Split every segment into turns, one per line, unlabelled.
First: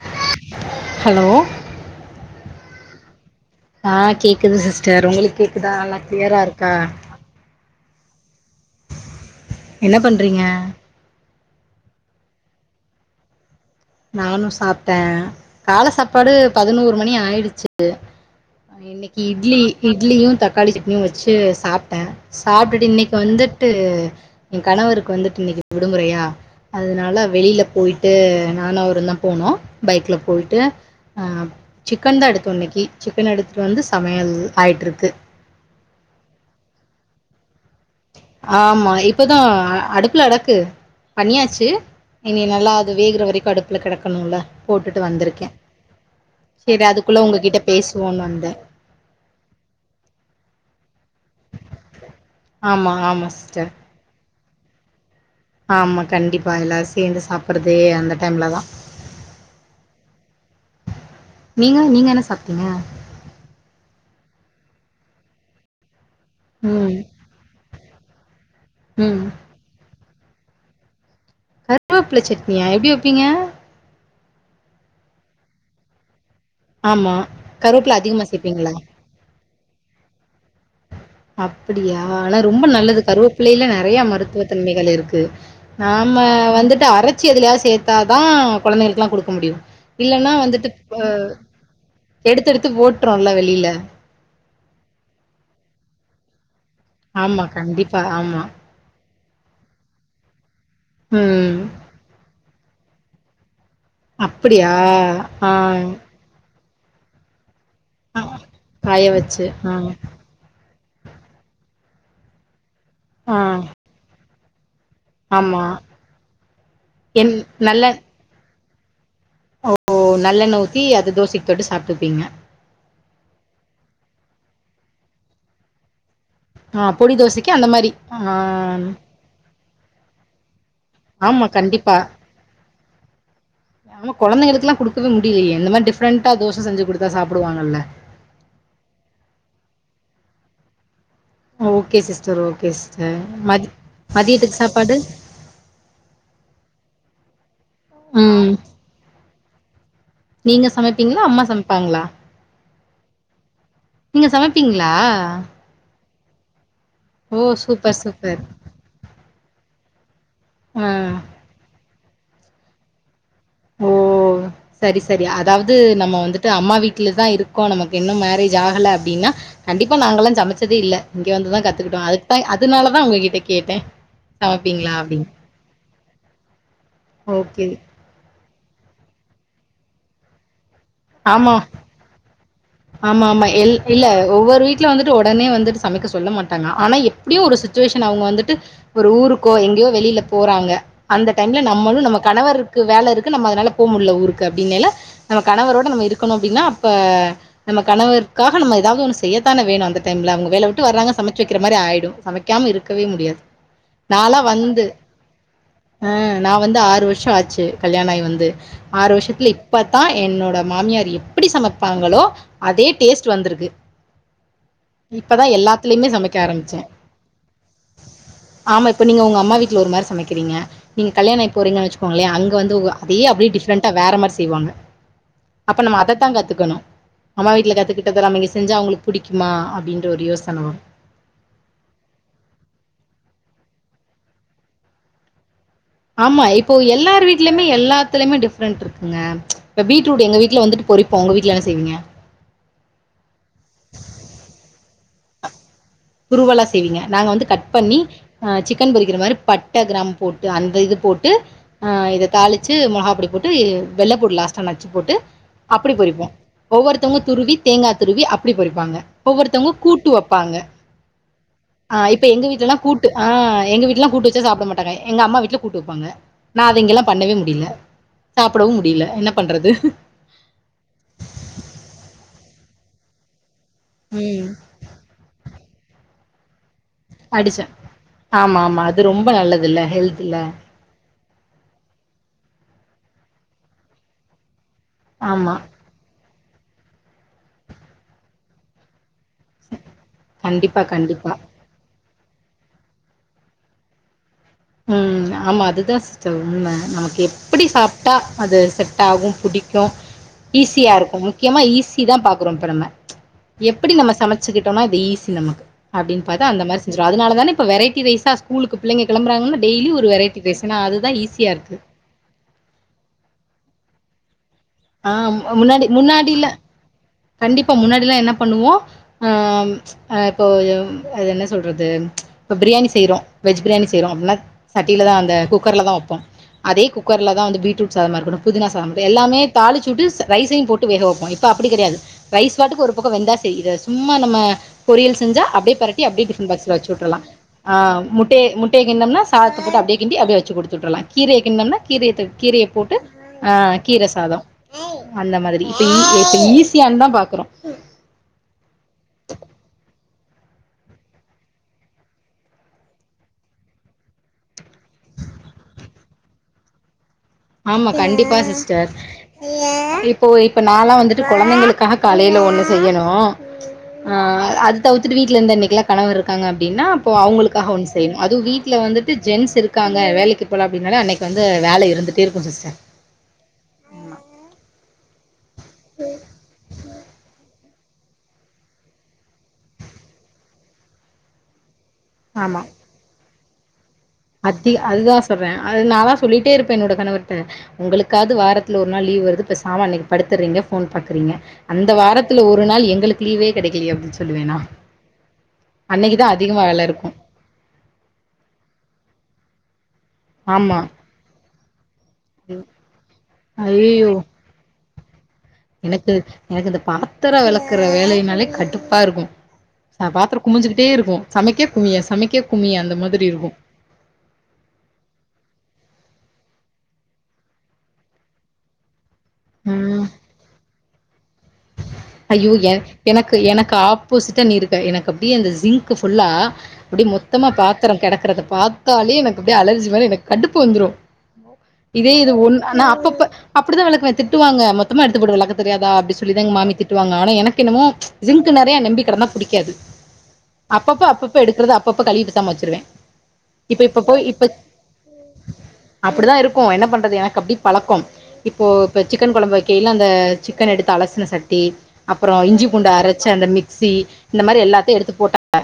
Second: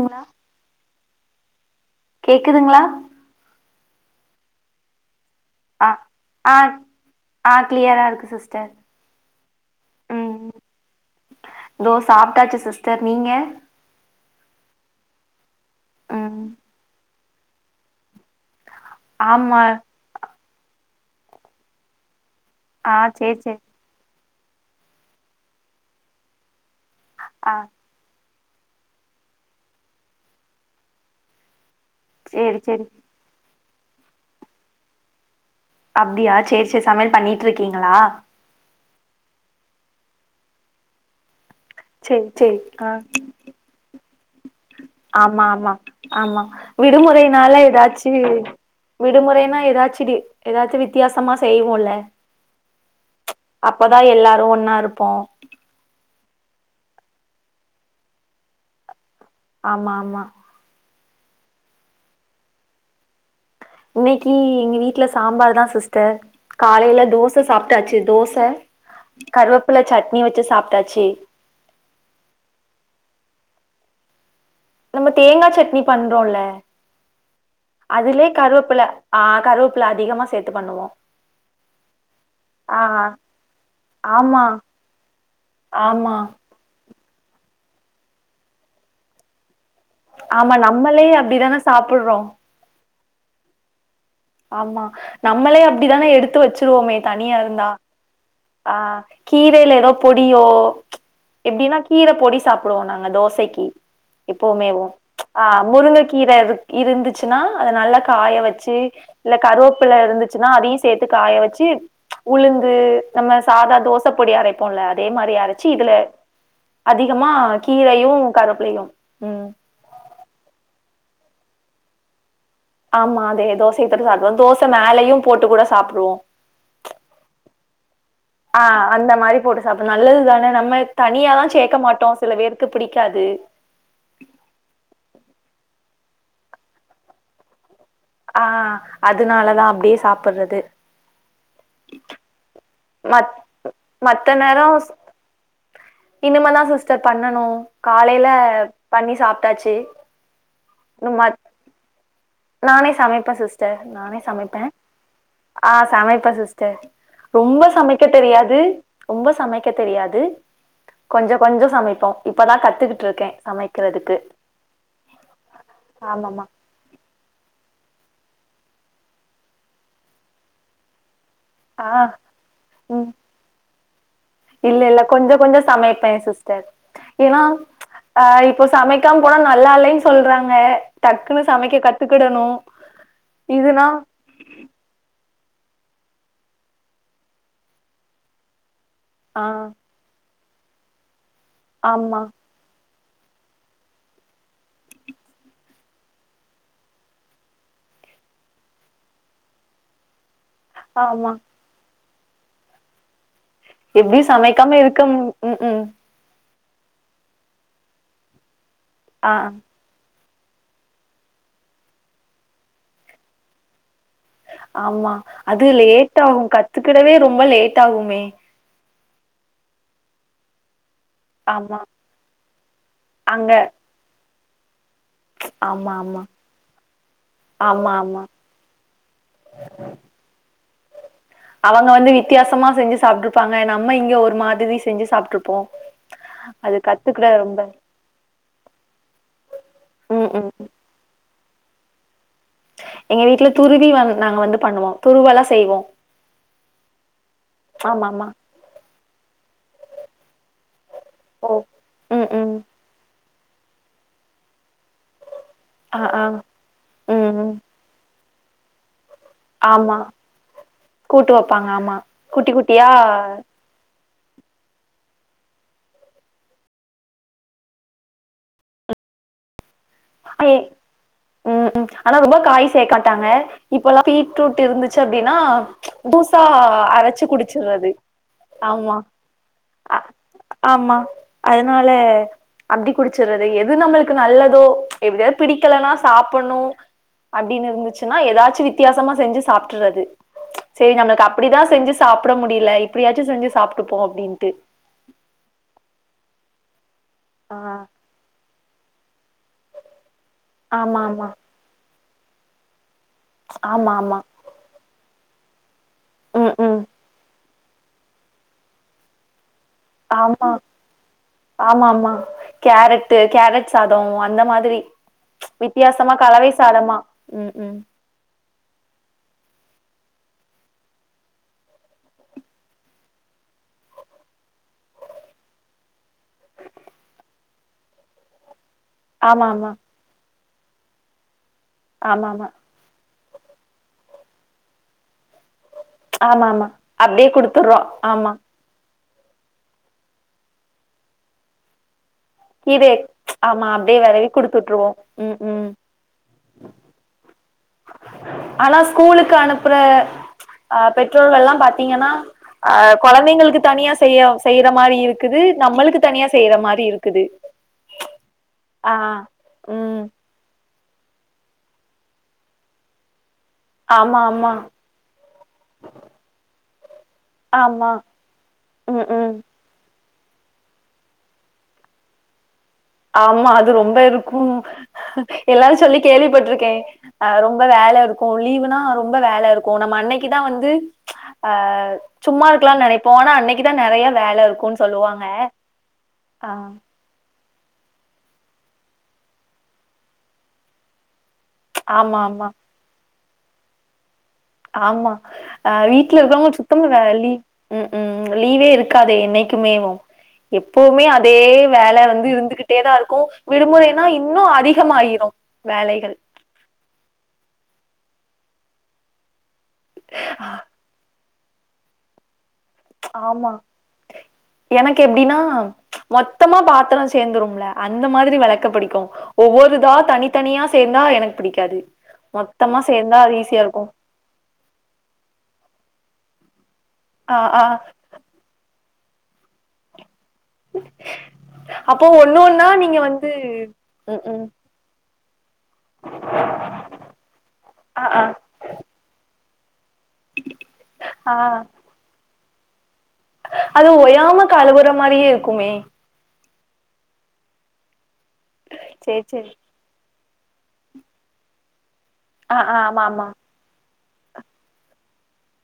ங்களா
ஹலோ
கேக்குதுங்களா
ஆ கேக்குது சிஸ்டர் உங்களுக்கு கேக்குதா
ஆ
நல்லா கிளியரா
ஆ
இருக்கா
ஆ கிளியரா இருக்கு சிஸ்டர்
என்ன பண்றீங்க
ம் தோ சாப்ட்டாச்சு சிஸ்டர் நீங்க
நானும் சாப்ட்ட கால சாப்பாடு
ம்
பதினோரு மணி ஆயிடுச்சு இன்னைக்கு இட்லி
ஆமா
இட்லியு தக்காளி சட்னியு வச்சு சாப்ட்ட சாப்ட்டுட்டு
ஆ
இன்னைக்கு
சேரி சேரி
வந்துட்டு என் கணவருக்கு வந்துட்டு இன்னக்கி விடுமுறையா அதனால
ஆ
வெளியில போய்ட்டு நானு அவருதா போனோ பைக்ல போயிட்டு அ சிக்கன் தா எடுத்துதோ
சேரி
இன்னைக்கு
சேரி
சிக்கன் எடுத்துகிட்டு வந்து சமையல் ஆகிட்டுருக்கு
அபடியா செரி செரி சமையல் பண்ணிட்டுருக்கீங்களா
ஆமா இப்பதா அடுப்புல அடக்கு பண்ணியாச்சு டு
சேரி
இனி
சேரி
நல்லா அது
ஆ
வேகுற வரைக்கு அடுப்புல கெடக்கணும்ல போட்டுட்டு வந்துருக்க
ஆமா ஆமா ஆமா விடுமுறையினால ஏதாச்சு
பேசுவோன்னு வந்தே
விடுமுறைனா ஏதாச்சு டி ஏதாச்சு வித்தியாசமா செய்வோ பொல
ஆமா ஆமா சிஸ்டர்
அப்பதா எல்லாரு ஒன்னா இருப்போ
ஆமா கண்டிப்பா எல்லாரு சேந்து சாப்பறது அந்த டைம்ல தா
ஆமா ஆமா
நீங்க நீங்க என்ன சாப்ட்டீங்க
இன்னைக்கு எங்க வீட்டுல சாம்பார் தான் சிஸ்டர்
ம்
காலையில தோச சாப்ட்டாச்சு தோச
ம்
கருவேப்புள்ள சட்னி வச்சி சாப்ட்டாச்சி
கருவேப்புள்ள சட்னியா எப்டி வைப்பீங்க
நம்ம தேங்கா சட்னி பண்றோல
ஆமா கருவேப்புள்ள அதிகமா சேப்பீங்களா
ஆ கருவேப்புள்ள அதிகமா சேர்த்து பண்ணுவோ
அப்படியா ஆனா ரொம்ப நல்லது கருவப்பிள்ளையில நெறைய
ஆமா
மருத்துவத்தன்மைகள் இருக்கு
ஆமா
நாம வந்துட்டு அரைச்சு எதுலையாவது சேர்த்தாதா குழந்தைகளுக்கெல்லா கொடுக்க முடியு இல்ன்னா
ஆமா
வந்துட்டு
நம்மளே
ஆ
அப்டிதான சாப்புட்றோம்
எடுத்து எடுத்து போட்டுறோல வெளியில
ஆமா நம்மளே அப்படிதான எடுத்து வச்சிருவோமே தனியா
ஆமா,
இருந்தா
கண்டிப்பா. ஆமா.
ஆ கீரையில ஏதோ பொடியோ
ம்.
எப்படின்னா கீர பொடி சாப்டுவோ நாங்க தோசைக்கு எப்பவுமே
அப்படியா?
ஆ முருங்கைக் கீர இரு இருந்துச்சுன்னா அத நல்லா
ஆ.
காய வச்சு
காய
இல்ல
வச்சு. ஆ.
கருவேப்பில இருந்துச்சுன்னா அதையு சேர்த்து காய வச்சு உளுந்து நம்ம
ஆ.
சாதா தோச பொடி அரைப் போம்ல அதே மாரி
ஆமா.
அரச்சி இதுல அதிகமா
என் நல்ல
கீரையு கருப்பிலையு ம்
ஒ நல்லெண்ணெய் ஊத்தி அது தோசைக்கு தொட்டு சாப்டுப்பீங்க
ஆமா அதே தோசைக்கு சாப்பிடுவோ தோசை மேலையு போட்டு கூட சாப்பிடுவோம்
ஆ பொடி தோசைக்கு அந்த மாரி.
ஆ அந்த மாரி போட்டு சாப்பிடலா நல்லதுதானே நம்ம தனியால்லா
ஆமா,
சேக்க
கண்டிப்பா.
மாட்டோ சில பேருக்கு பிடிக்காது
நம்ம கொலந்தைகளுக்கெல்லா குடுக்கவே முடியலையே இந்த மாரி டிஃப்ரண்டா தோச செஞ்சு கொடுத்தா சாப்டுவாங்கல்ல
ஆ அதனாலதா அப்படியே சாப்படுறது
ஓகே சிஸ்டர் ஓகே சிஸ்டர்
மத்
மதி மதியத்துக்கு சாப்பாடு
இனிமதா சிஸ்டர் பண்ணனு காலைல
ம்
பண்ணி சாப்ட்டாச்சு
நீங்க
இன்னு
சமைப்பீங்ளா
மத்
அம்மா சமப்பாங்ளா
நானே சமைப்ப சிஸ்
நீங்க சமைப்பீங்ளா
ஆ சமைப்ப சிஸ்டர் ரொம்ப
சூப்பர்
சமைக்க
சூப்பர்
தெரியாது ரொம்ப சமைக்க தெரியாது
ஆ
கொஞ்ச கொஞ்ச சமைப்போ இப்பதா கத்துக்குட்ருக்கே
ஓ சரி சரி அதாவ்து நம்ம
ஆமாமா
வந்துட்டு அம்மா வீட் ட்லி தா இருக்கோ நமக்கு இன்னு மேரேஜ் ஆகல அப்டின்னா கண்டிப்பா நாங்கல்லா சமச்சதே இல்ல இங்க வந்துதா கத்துக்குட்டோ
ஆ
அதுக்தா அதுனாலதா
ம்
உங்ககிட்ட கேட்டே
இல்ல
சமைப்பீங்களா
இல்ல
அப்டின்னு
கொஞ்ச கொஞ்சோ சமைப்பே சிஸ்டர் ஏனா
ஓகே
அ இப்போ சமைக்காம் போனா நல்லால்லைன் சொல்றாங்க டக்குனு
ஆமா
சமைக்க கத்துக்குடணு
ஆமா, ஆமா. எல்
இதுனா
இல்ல ஒவ்வொரு வீட்ல வந்துட்டு ஒடனே வந்துட்டு சமைக்க சொல்ல மாட்டாங்க ஆனா எப்ட்யு ஒரு சுச்சுவேஷன் அவுங்க வந்துட்டு ஒரு
ஆ
ஊருக்கோ எங்யோ வெளில போறாங்க அந்த டைம்ல நம்மளு நம்ம
ஆமா
கணவர் கு வேல இருக்கு நம்ம அதனால போ முட்ல ஊருக்கு அப்டின்னேல நம்ம கணவரோ நம்ம இருக்கணு அப்டின்னா அப்ப நம்ம கணவருக்காக நம்ம எதாவ்து ஒன்னு செய்யத்தான வேணு அந்த டைம்ல அவ்ங்க வேல உட் ட்டு வராங்க
ஆமா
சமச்சு வக்கிற மாரி ஆயிடு சமைக்காம இருக்கவே முடியாது
எப்டி
நான்லாம்
சமைக்காம
வந்து
இருக்கம் ஹு ஹு
அ நா வந்து ஆறு வர்ஷ ஆச்சு கல்யாண ஆய் வந்து ஆறு
ஆ
வர்ஷத்ல இப்பத்தா என்னோட மாமியார் எப்புடி சமப்பாங்களோ அதே டேஸ்ட் வந்துருக்கு
ஆமா அது லேட்
சமைக்க
ஆகு
ஆரம்பிச்சே
கத்துக்குடவே ரொம்ப லேட் ஆகுமே
ஆமா இப்ப நீங்க உங்க அம்மா வீட்ல ஒரு மாரி சமக்கிறீங்க நீங்க கல்யாண ஆய்
ஆமா
போரீங்கன் வச்சிக்கோங்ளிய அங்க வந்து ஒ அதே
அங்க
அப்டியே டிஃப்ரெண்டா வேற மார் செய்வாங்க அப்ப
ஆமா
நம்ம
ஆமா
அதத்தா கத்துக்கணு அம்மா வீட்ல
ஆமா ஆமா
கத்துக்குட்டத நம்ம இங்க செஞ்சு அவுங்ளுக் புடிக்கிமா அப்டின்ற ஒரு யோசன வரு
அவங்க வந்து வித்யாசமா செஞ்சி சாப்ட்ருப்பாங்க நம்ம இங்க ஒரு மாதுரி செஞ்சு சாப்ட்ருப்போ
ஆமா இப்போ
அது
எல்லார்
கத்துக்கிட ரொம்ப
வீட்லிய்மே எல்லாத்துலய்மே டிஃப்ரெண்ட் இர்க்குங்க இப்ப பீட்ரூட்
ம்
எங்க
ம்
வீட்ல வந்துட்டு பொறிப் போ ஒங்க வீட்ல என்ன செய்வீங்க
எங்க வீட்ல துருவி வந் நாங்க வந்து பண்ணுவோ துருவலா செய்வோ
குருவலா செய்வீங்க நாங்க வந்து கட் பண்ணி
ஆமா ஆமா
அ சிக்கன் பொறிக்கிற மாரி பட்ட கிராம் போட்டு அந்த இது போட்டு
ஓ
அ இத
ம் ம்
தாளிச்சு மொளகாப்பொடி போட் டு வெள்ளப்பூடு லாஸ்டு நச்சு போட்டு அப்புடி
ஆ ஆ
பொறிப்போ ஒவ்வொருத்தவ்ங்க
ம் ம்
துருவி தேங்கா துருவி அப்டி பொறிப்பாங்க ஒவ்வொருத்தவ்ங்க
ஆமா
கூட்டு வப்பாங்க
கூட்டு வப்பாங்க ஆம்
அ இப்ப எங்க வீட்லல்லா கூட்டு ஆ எங்க வீட்லலா கூட்டு வச்சா சாப்ட மாட்டாங்க எங்க அம்மா வீட்ல கூட்டு வப்பாங்க நா அத இங்கெல்லா பண்ணவே முடில சாப்புடவு முடிய்ல என்ன பண்றது
ஏ ம் ம் ஆனா ரொம்ப காய் சேக்காட்டாங்க இப்போல்லா
ம்
பீட்ரூட் இருந்துச் ச்சு அப்டினா பூசா அரச்சு
அடிச்ச
குடிச்சிற்றது ஆமா
அது ரொம்ப நல்லதுல்ல ஹெல்த்ல
ஆமா அதுனால அப்டி குடிச்சற்றது எது நம்மளுக்கு நல்லதோ எப்டியாது
ஆமா
பிடிக்கலனா சாப்பணு அப்டின்னு இர்ந்துச்சுனா எதாச்சு வித்தியாசமா செஞ்சு சாப்ட்டுறது
கண்டிப்பா
சேரி நம்ளுக்கு
கண்டிப்பா
அப்புடிதா செஞ்சுஸ் சாப்ட முடில இப்டியாச்சு செஞ்சு சாப்ட்டுப்போ அப்டின்ட்டு
ம் ஆமா அதுதா சிஸ்டர் உண்ம நமக்கு எப்புடி
ஆ
சாப் ட்டா அது செட்டாகு புடிக்கு ஈஸியா
ஆமா
இருக்கு முக்கியமா ஈஸிதா பாக்குறோ இப்ப நம்ம
ஆமா
எப்புடி
ஆமா
நம்ம
ஆமா
சமச்சுக்கிட்டோனா இது ஈஸி நமக்கு அப்டின் பாத்து
ம்
அந்த
ம்
மாரி செஞ்சுருவோ அதுனாலதான இப்ப வெரைட்டி ரைஸா ஸ்கூலுக்கு பிள்ளைங்க கெளம்புறாங்கன்னு டெய்லி ஒரு வெரைட்டி
ஆமா
ரைஸுனா அதுதா ஈஸியா இருக்கு
ஆமா ஆமா கேரட்டு கேரட் சாதோ அந்த மாதிரி
ஆ முன்னாடி
வித்தியாசமா
முன்னாடில
கலவை சாதமா ம்
கண்டிப்பா
ம்
முன்னாடிலா என்ன பண்ணுவோ ஆம் ஆ இப்போ ஒயம் அது என்ன சொல்றது இப்ப பிரியாணி செய்றோ வெஜ் பிரியாணி செய்றோ அப்புனா சட்டியில தா அந்த குக்கர்ல தா வப்போ அதே குக்கர்ல தா வந்து பீ்ட்ரூட் சாதமா இருக்கட்டு புதினா சாத எல்லாமே
ஆமா ஆமா ஆமா
தாலிச்சுட்டு ரைஸையு போட்டு வேக வப்போ இப்ப அப்புடி கெடையாது
ஆமா
ரைஸ் வாட்டுக்கு ஒரு பக்கோ வெந்தா சே இத சும்மா நம்ம பொரியல் செஞ்சா அப்டியே பெரட்டி அப்டியே
ஆமா
டிஃபுன்
ஆமா
பாக்ஸ்ல வச்சு உட்ருலா
அப்டியே
ஆ
குடுத்துர்றோ ஆமா
முட்டய முட் டயே கிண்னம்னா சாதத்த போட்டு அப்டியே கிண்டி அப்டியே வச்சு குடுத்து உட்ருலா கீரய கிண்னம்னா கீரைய தூவ் கீரைய போட்டு ஆ
ஆமா அப்டியே
கீர
வெதவி
சாதோ
குடுத்து விட்டுருவோம்
அந்த
ம்
மாதிரி
ம்
இப்ப ஈ இப்ப ஈஸியான்தா பாக்குறோ
ஆனா ஸ்கூலுக்கு அனுப்புற அ பெற்றோர்கள்லா பாத்தீங்கனா ஆ கொழந்தைங்களுக்கு தனியா செய்ய செய்ற மாரி இருக்குது நம்மளுக்கு தனியா செய்ற மாரி இருக்குது
ஆமா கண்டிப்பா சிஸ்டர்
ஆ ம்
இப் போ இப்ப நாலா வந்துட்டு கொழந்தைங்களுக்காக காலைல ஒன்னு செய்யணு
ஆமா ஆமா
அது தவுர்த்துட்டு வீட்ல இந்தா இன்னைக்குலா கணவர் இருக்காங்க அப்டினா அப்போ அவுங்களுக்காக ஒன்னு
ஆமா
செய்யணு அதூ வீட்ல
ம்
வந்துட்டு
ம்
ஜென்ஸ் இரு க்காங்க வேலைக்கு போல அப்டினாலே அன்னைக்கு வந்து வேல இருந்துட்டே இருக்கு சிஸ்டர்
ஆமா அது ரொம்ப இருக்கூ எல்லாரு சொல்லி கேள்விப்பட்ருக்கே அ ரொ ம்ப வேல இருக்கு லீவுனா ரொம்ப வேல இருக்கு நம்ம அன்னைக்குதா வந்து ஆ சும்மா
ஆமா
இருக்குலான் நெனைப்போ ஆனா அன்னைக்குதா நெறையா வேல
அதி
இருக்குன்
அதுதா
சொல்லுவாங்க ஆ
இப்ப உங்களுக்காது வாரத்துல ஒரு நாள் லீவ் வருது பெசாம அன்னைக்கு படுத்துர்றீங்க ஃபோன் பாக்குறீங்க அந்த
ஆமா
வாரத்துல
ஆமா
ஒரு நாள் எங்களுக்கு லீவே கெடைக்கிலியே அப்டின் சொல்லுவே நா
ஆமா அ வீட்ல
அன்னைக்குதா
இருக்றவ்ங்க
அதிகமா
சுத்தமா
இருக்கு
வேல லீ ம் ம் லீவே இருக்காதே என்னைக்குமேவு
ஆமா
எப்போமே அதே வேல வ ந்து இருந்துகிட்டேதா இருக்கு விடுமுறைனா
ஐயயோ
இன்னு அதிகமாயிரு
எனக்கு
வேலைகள்
எனக்கு இந்த பாத்திரோ வெளக்குற வேலைனாலே கடுப்பா இருக்கு அ பாத்திரோ குமிஞ்சுகிட்டே இருக்கு சமைக்க குமிய சமைக்க குமிய அந்த மாதிரி இருக்கு
ஆமா எனக்கு எப்டினா மொத்தமா பாத்திரோ சேந்துரும்ல அந்த மாதிரி வெளக்க பிடிக்கு ஒவ்வொரு இதா
ம்
தனித்தனியா சேந்தா எனக் பிடிக்காது
ஐயோ ஏ
மொத்தமா சேந்தா அது
எனக்கு
ஈஸியா
எனக்கு
இருக்கு
ஆப் ஆப்போசிட்டா நீ இருக்க எனக்கு அப்டியே அந்த ஜிங்க்கு ஃபுல்லா அப்டியே
ஆ
மொத்தமா
ஆ
பாத்திரோ கெடக்குறத பா த்தாலே எனக்கு அப்டியே அலர்ஜி மாரி எனக் கடுப்பு வந்துரு
அப்போ
இதே இது
ஒண்ணு
ஒன்
ஒன்னா
ஆ நா
நீங்க
அப்பப்ப
வந்து
அப்புடிதா வெளக்குவே
ம் ம்
திட்டுவாங்க மொ த்தமா எடுத்துப் போட்டு வெளக்க தெரியாதா அப்டி சொல்லிதா எங்க மாமி தி ட்டுவாங்க ஆனா எனக்கு என்னமோ
ஆ ஆ
ஜிங்க்கு நெறையா நெம்பி கெடந்தா புடிக்காது அப்பப்ப அப்பப்ப
ஆ
எடுக்குறத அப் அப்பப்ப கழவி பெசாம் வச்சிருவே இப்ப
அது
இப்ப
ஒயாம கழுவுற மாரியே இருக்குமே
அப்புடிதா இருக்கு என்ன பண்றது எனக்கு அப்டி பழக்கோம் இப்போ இப்ப
சேரி
சிக்கன் கொழம்
சேரி
வை க்கேல அந்த சிக்கன் எடுத்து அலசுன சட்டி அப்புறோ
ஆ
இஞ்சி
ஆ
பூண்டு
ஆமா
அரச்ச
ஆமா
அந்த மிக்ஸி இந்த மாரி எல்லாத்தியு எடுத்து போட்டாக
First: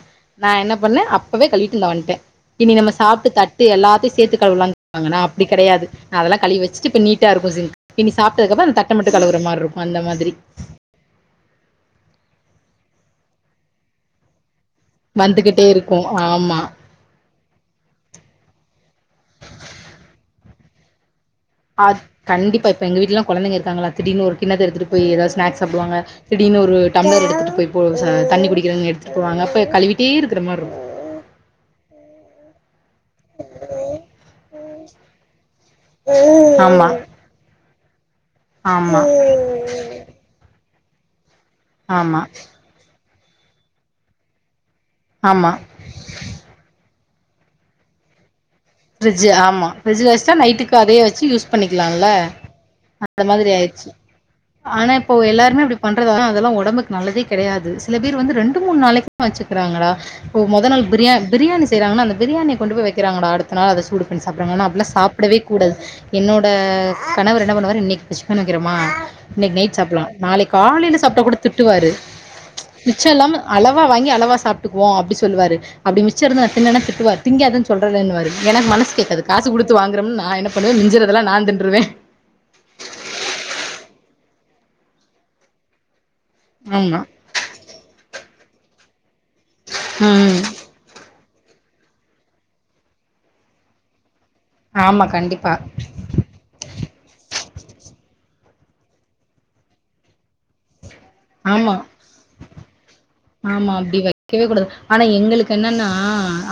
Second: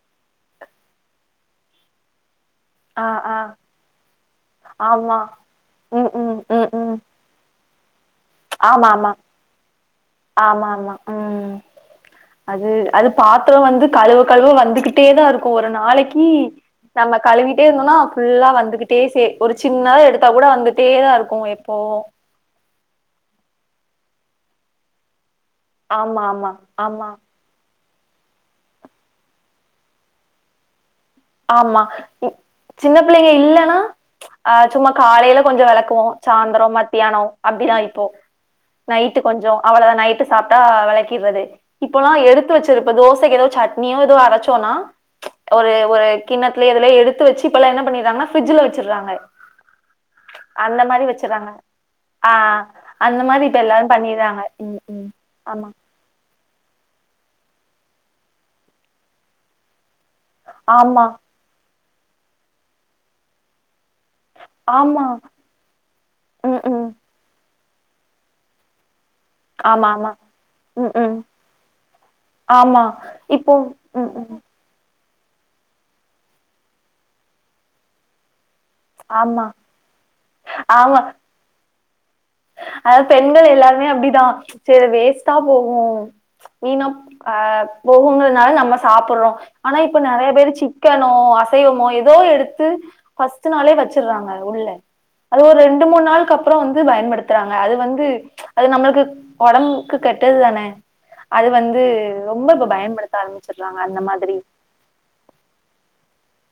நான் என்ன பண்ணேன் அப்பவே கழிவிட்டு இந்தா வன்ட்டே இனி நம்ம
ஆ
சாப்டு
ஆ
தட்டு எல்லாத்தையு சேத்து கழுவுலா ன்னாங்க நா
ஆமா
அப்டி கெடையாது
ம்
நா அதெல்லா
ம்
கழுவி
ம்
வச்சுட்டு
ம்
இப்ப நீ நீட்டாருக்கு ஜிங்க் இனி சாப்டதுக்கப்றோ அந்த
ஆமா
தட்ட
ஆமா
மட்டு கழுவுற மாரி இருக்கு அந்த மாதிரி
ஆமா ஆமா ம் அது அது பாத்துரோ வந்து கழுவ கழுவ வந்து கிட் டே தா இருக்கு
வந்துகிட்டே
ஒரு நாளைக்கி
ஆமா
நம்ம கழுவிட்டே இருந்தோம்னா ஃபுல்லா வந்துகிட்டே சே ஒரு சின்னதா எடுத்தா கூட வந்துட்டே தா இருக்கு
ஆ
எப்போவு
கண்டிப்பா இப்ப எங்க வீட்லெல்லா கொழந்தைங்க இருக்காங்களா திடீர்னு ஒரு கிண்ணத்த எடுத்துட்டு போயி ஏதாவது ஸ்நாக்ஸ் சாப்டுவாங்க
ஆமா ஆமா
திடீர்னு ஒரு
ஆமா
டம்ளர் எடுத்துட்டு போயி போ தண்ணி குடிக்கிறேனு எடுத்துட்டு போவாங்க அப்ப கழுவிட்டே இருக்கற மாரிருக்கு
ஆமா இ சின்ன பிள்ளைங்க இல்லனா அ சும்மா காலையில கொஞ்சோ வெளக்குவோ சாயந்தரோ
ஆமா
மத்தியானோ அப்டிதா இப்போ
ஆமா
நைட்டு கொஞ்சோ அவ்வளதா நைட்டு சாப்டா வெளக்கிட்றது இப்பெல்லா
ஆமா
எடுத்து வச்சிருப்ப தோசைக்கு ஏதோ சட்னியோ ஏதோ அரச்சோனா
ஆமா
ஒரு ஒரு கிண்ணத்தலயோ எதுலயோ எடுத்து வச்சு இப்பெல்லா என்ன பண்ணிறாங்கனா ஃபிரிட்ஜ்ல வச்
ஃரிட்ஜ் ஆமா ஃபிரிட்ஜல வச்சா நைட்டுக்கு
அந்த
அதே
மாரி
வச்சு யூஸ்
வச்சிர்றாங்க
பண்ணிக்கலால
ஆ
அந்த
மாரி
மாதிரி
இப்ப எல்லாரு
ஆயிடுச்சு
பண்ணிர்றாங்க ம்
ஆனா
ம்
இப்போ எல்லாருமே
ஆமா
அப்டி பண்றத அதெல்லா ஒடம்புக்கு நல்லதே கெடையாது சில பேர் வந்து ரெண்டு மூணு நாளைக்குல்லா வச்சுக்கிறாங்கடா இப்போ மொத நாள்
ஆமா
பிரியா பிரியாணி செய்யறாங்கனா அந்த பிரியாணிய கொண்டு போயி வைக்கிறாங்கடா அடுத்த நாள் அத சூடு பண்ணி சாப்படுறாங்க ஆனா அப்டியெல்லா
ஆமா
சாப்டவே கூடாது என்னோட
ம் ம்
கணவர் என்ன பண்ணுவாரு இன்னைக்கு ஃபிஸ் பண்ணி வைக்கிறோமா இன்னைக்கு நைட்
ஆமா
சாப்புட்லா
ஆமா
நாளைக்
ம்
காலையில
ம்
சாப்டா கூட திட்டுவாரு
ஆமா
மிச்சோ இல்லாம
இப்போ
அளவா வாங்கி
ம்
அளவா
ம்
சாப் வோ அப்டி சொல்லுவாரு அப்டி மிச்ச இருந்தா அத திண்ணேனா திட்டுவாரு திங்காதனு சொல்றேன்லனுவாரு எனக்கு மனசு ச அத
ஆமா
காசு குடுத்து வாங்கறம்னு நா என்ன பண்ணுவே மிஞ்சறதெல்லா நா தின்றுவே
அதா பெண்கள் எல்லாருமே அப்டிதா செரி வேஸ்ட்டா போகு வீனா போ
ஆமா.
அ போகுங்கிறனால நம்ம சாப்பிடுறோம் ஆனா இப்ப நெறையா
ம்.
பேரு சிக்கனோ அ சைவமோ எதோ எடுத்து ஃபஸ்ட்டு நாளே வச்சிட்றாங்க உள்ள
ஆமா
அது
கண்டிப்பா
ஒரு ரெண் டு மூணு நாளுக்கு அப்புறோ வந்து பயன்படுத்துறாங்க அது வந்து அது நம்மளுக்கு ஒடம்புக்கு கெட்டது தானே அது
ஆமா
வந்து ரொம்ப இப்ப பயன்படுத்த
ஆமா
ஆரம்பிச்சிடுறாங்க
அப்டி
அந்த மாதிரி
வைக்கவே கூடாது ஆனா எங்களுக்கு என்னெனா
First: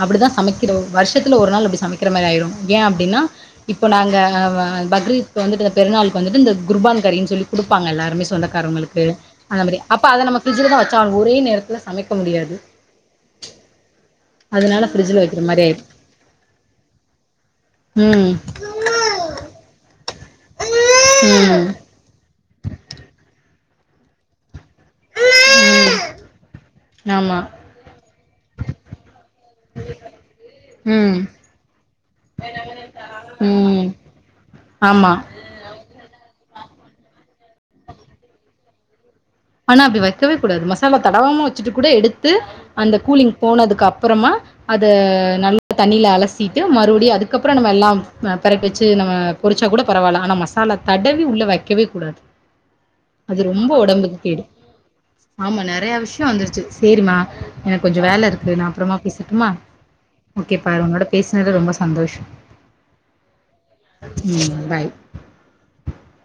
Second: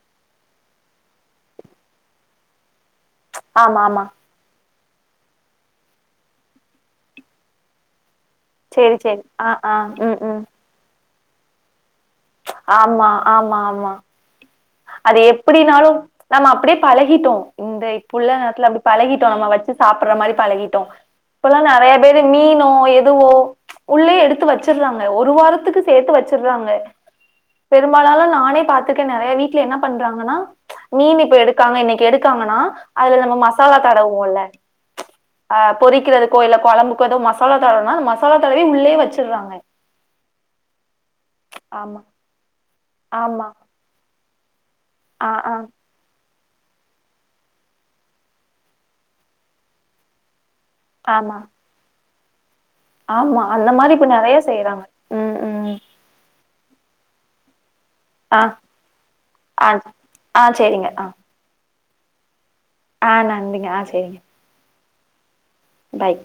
அப்டிதா சமைக்கிறோ வருஷத்துல ஒரு நாள் அப்டி சமைக்கிற மாதிரி ஆயிடு ஏ அப்டினா
ஆமா
இப்போ
ஆமா
நாங்க ஆ பக்ரீத்கு வந்துட்டு அந்த பெருநாளுக்கு வந்துட்டு இந்த குர்பான் கரின்னு சொல்லி குடுப்பாங்க எல்லாருமே சொந்த
சரி
காரங்களுக்கு
சரி ஆ
அந்த
ஆ
மாரி அப்ப
ம்
அத
ம்
நம்ம ஃப்ரிட்ஜ்ல தா வச்சாகனு ஒரே நேரத்துல சமைக்க முடியாது
ஆமா ஆமா ஆமா
அதனால
அது
ஃப்ரிட்ஜ்ல வைக்கிற மாரி ஆயிரு
எப்டினாலு நம்ம அப்டியே பழகிட்டோ இந்த இப்புள்ள
ம்
நேரத்துல அப்டி பழகிட்டோ நம்ம வச்சு சாப்புட்ற மாரி பழகிட்டோ இப்பெல்லா
ம்
நெறையா பேரு மீனோ எதுவோ உள்ளே எடுத்து வச் சுட்றாங்க ஒரு வாரத்துக்கு சேத்து வச்சடுறாங்க
ஆமா
பெரும்பாலானு நானே பாத்துருக்கே நெறையா வீட் ல என்ன பண்றாங்கனா
ம்
மீனு இப்ப எடுக்காங்க இன்னைக்கு எடுக்காங்கனா அதுல நம்ம மசாலா
ம்
தடவுவோல்ல
ஆமா
அ பொரிக்கிறதுக்கோ இல்ல கொழம்புக்கு ஏதோ மசாலா தடவுனா அந்த மசாலா தடவி உள்ளேயே வச்சுடுறாங்க
ஆனா அப்டி வைக்கவே கூடாது மசாலா தடவாம வச்சுட்டு கூட
ஆமா,
எடுத்து அந்த கூலிங்
ஆமா.
போனதுக்கு அப்புறமா அது
ஆ, ஆ,
நல்லா தண்ணில அல சிட்டு மறுபடியு அதுக்கப்றோ நம்ம எல்லா பெரட்டி வச்சு நம்ம பொரிச்சா கூட பரவால்ல ஆனா ம மசாலா தடவி
ஆமா.
உள்ள வக்கெவே கூடாது அது
ஆமா அந்த
ரொம்ப
மாரி இப்ப
ஒடம்புக்கு
நெறையா
கேடு
செய்றாங்க ம்
ஆமா
ம்
நெறையா விஷியோ வந்துருச்சு சேரிமா எனக்கு கொஞ்சோ வேல
ஆ
இருக்கு நா அப்றமா பேசட்டுமா
ஆ ஆ
ஓகே பாரு
சேரிங்க ஆ
உன்னோட பேசுனதுல ரொம்ப சந்தோஷோ
ஆ நன்றிங்க ஆ செரிங்க
ம் பாய்
பாய்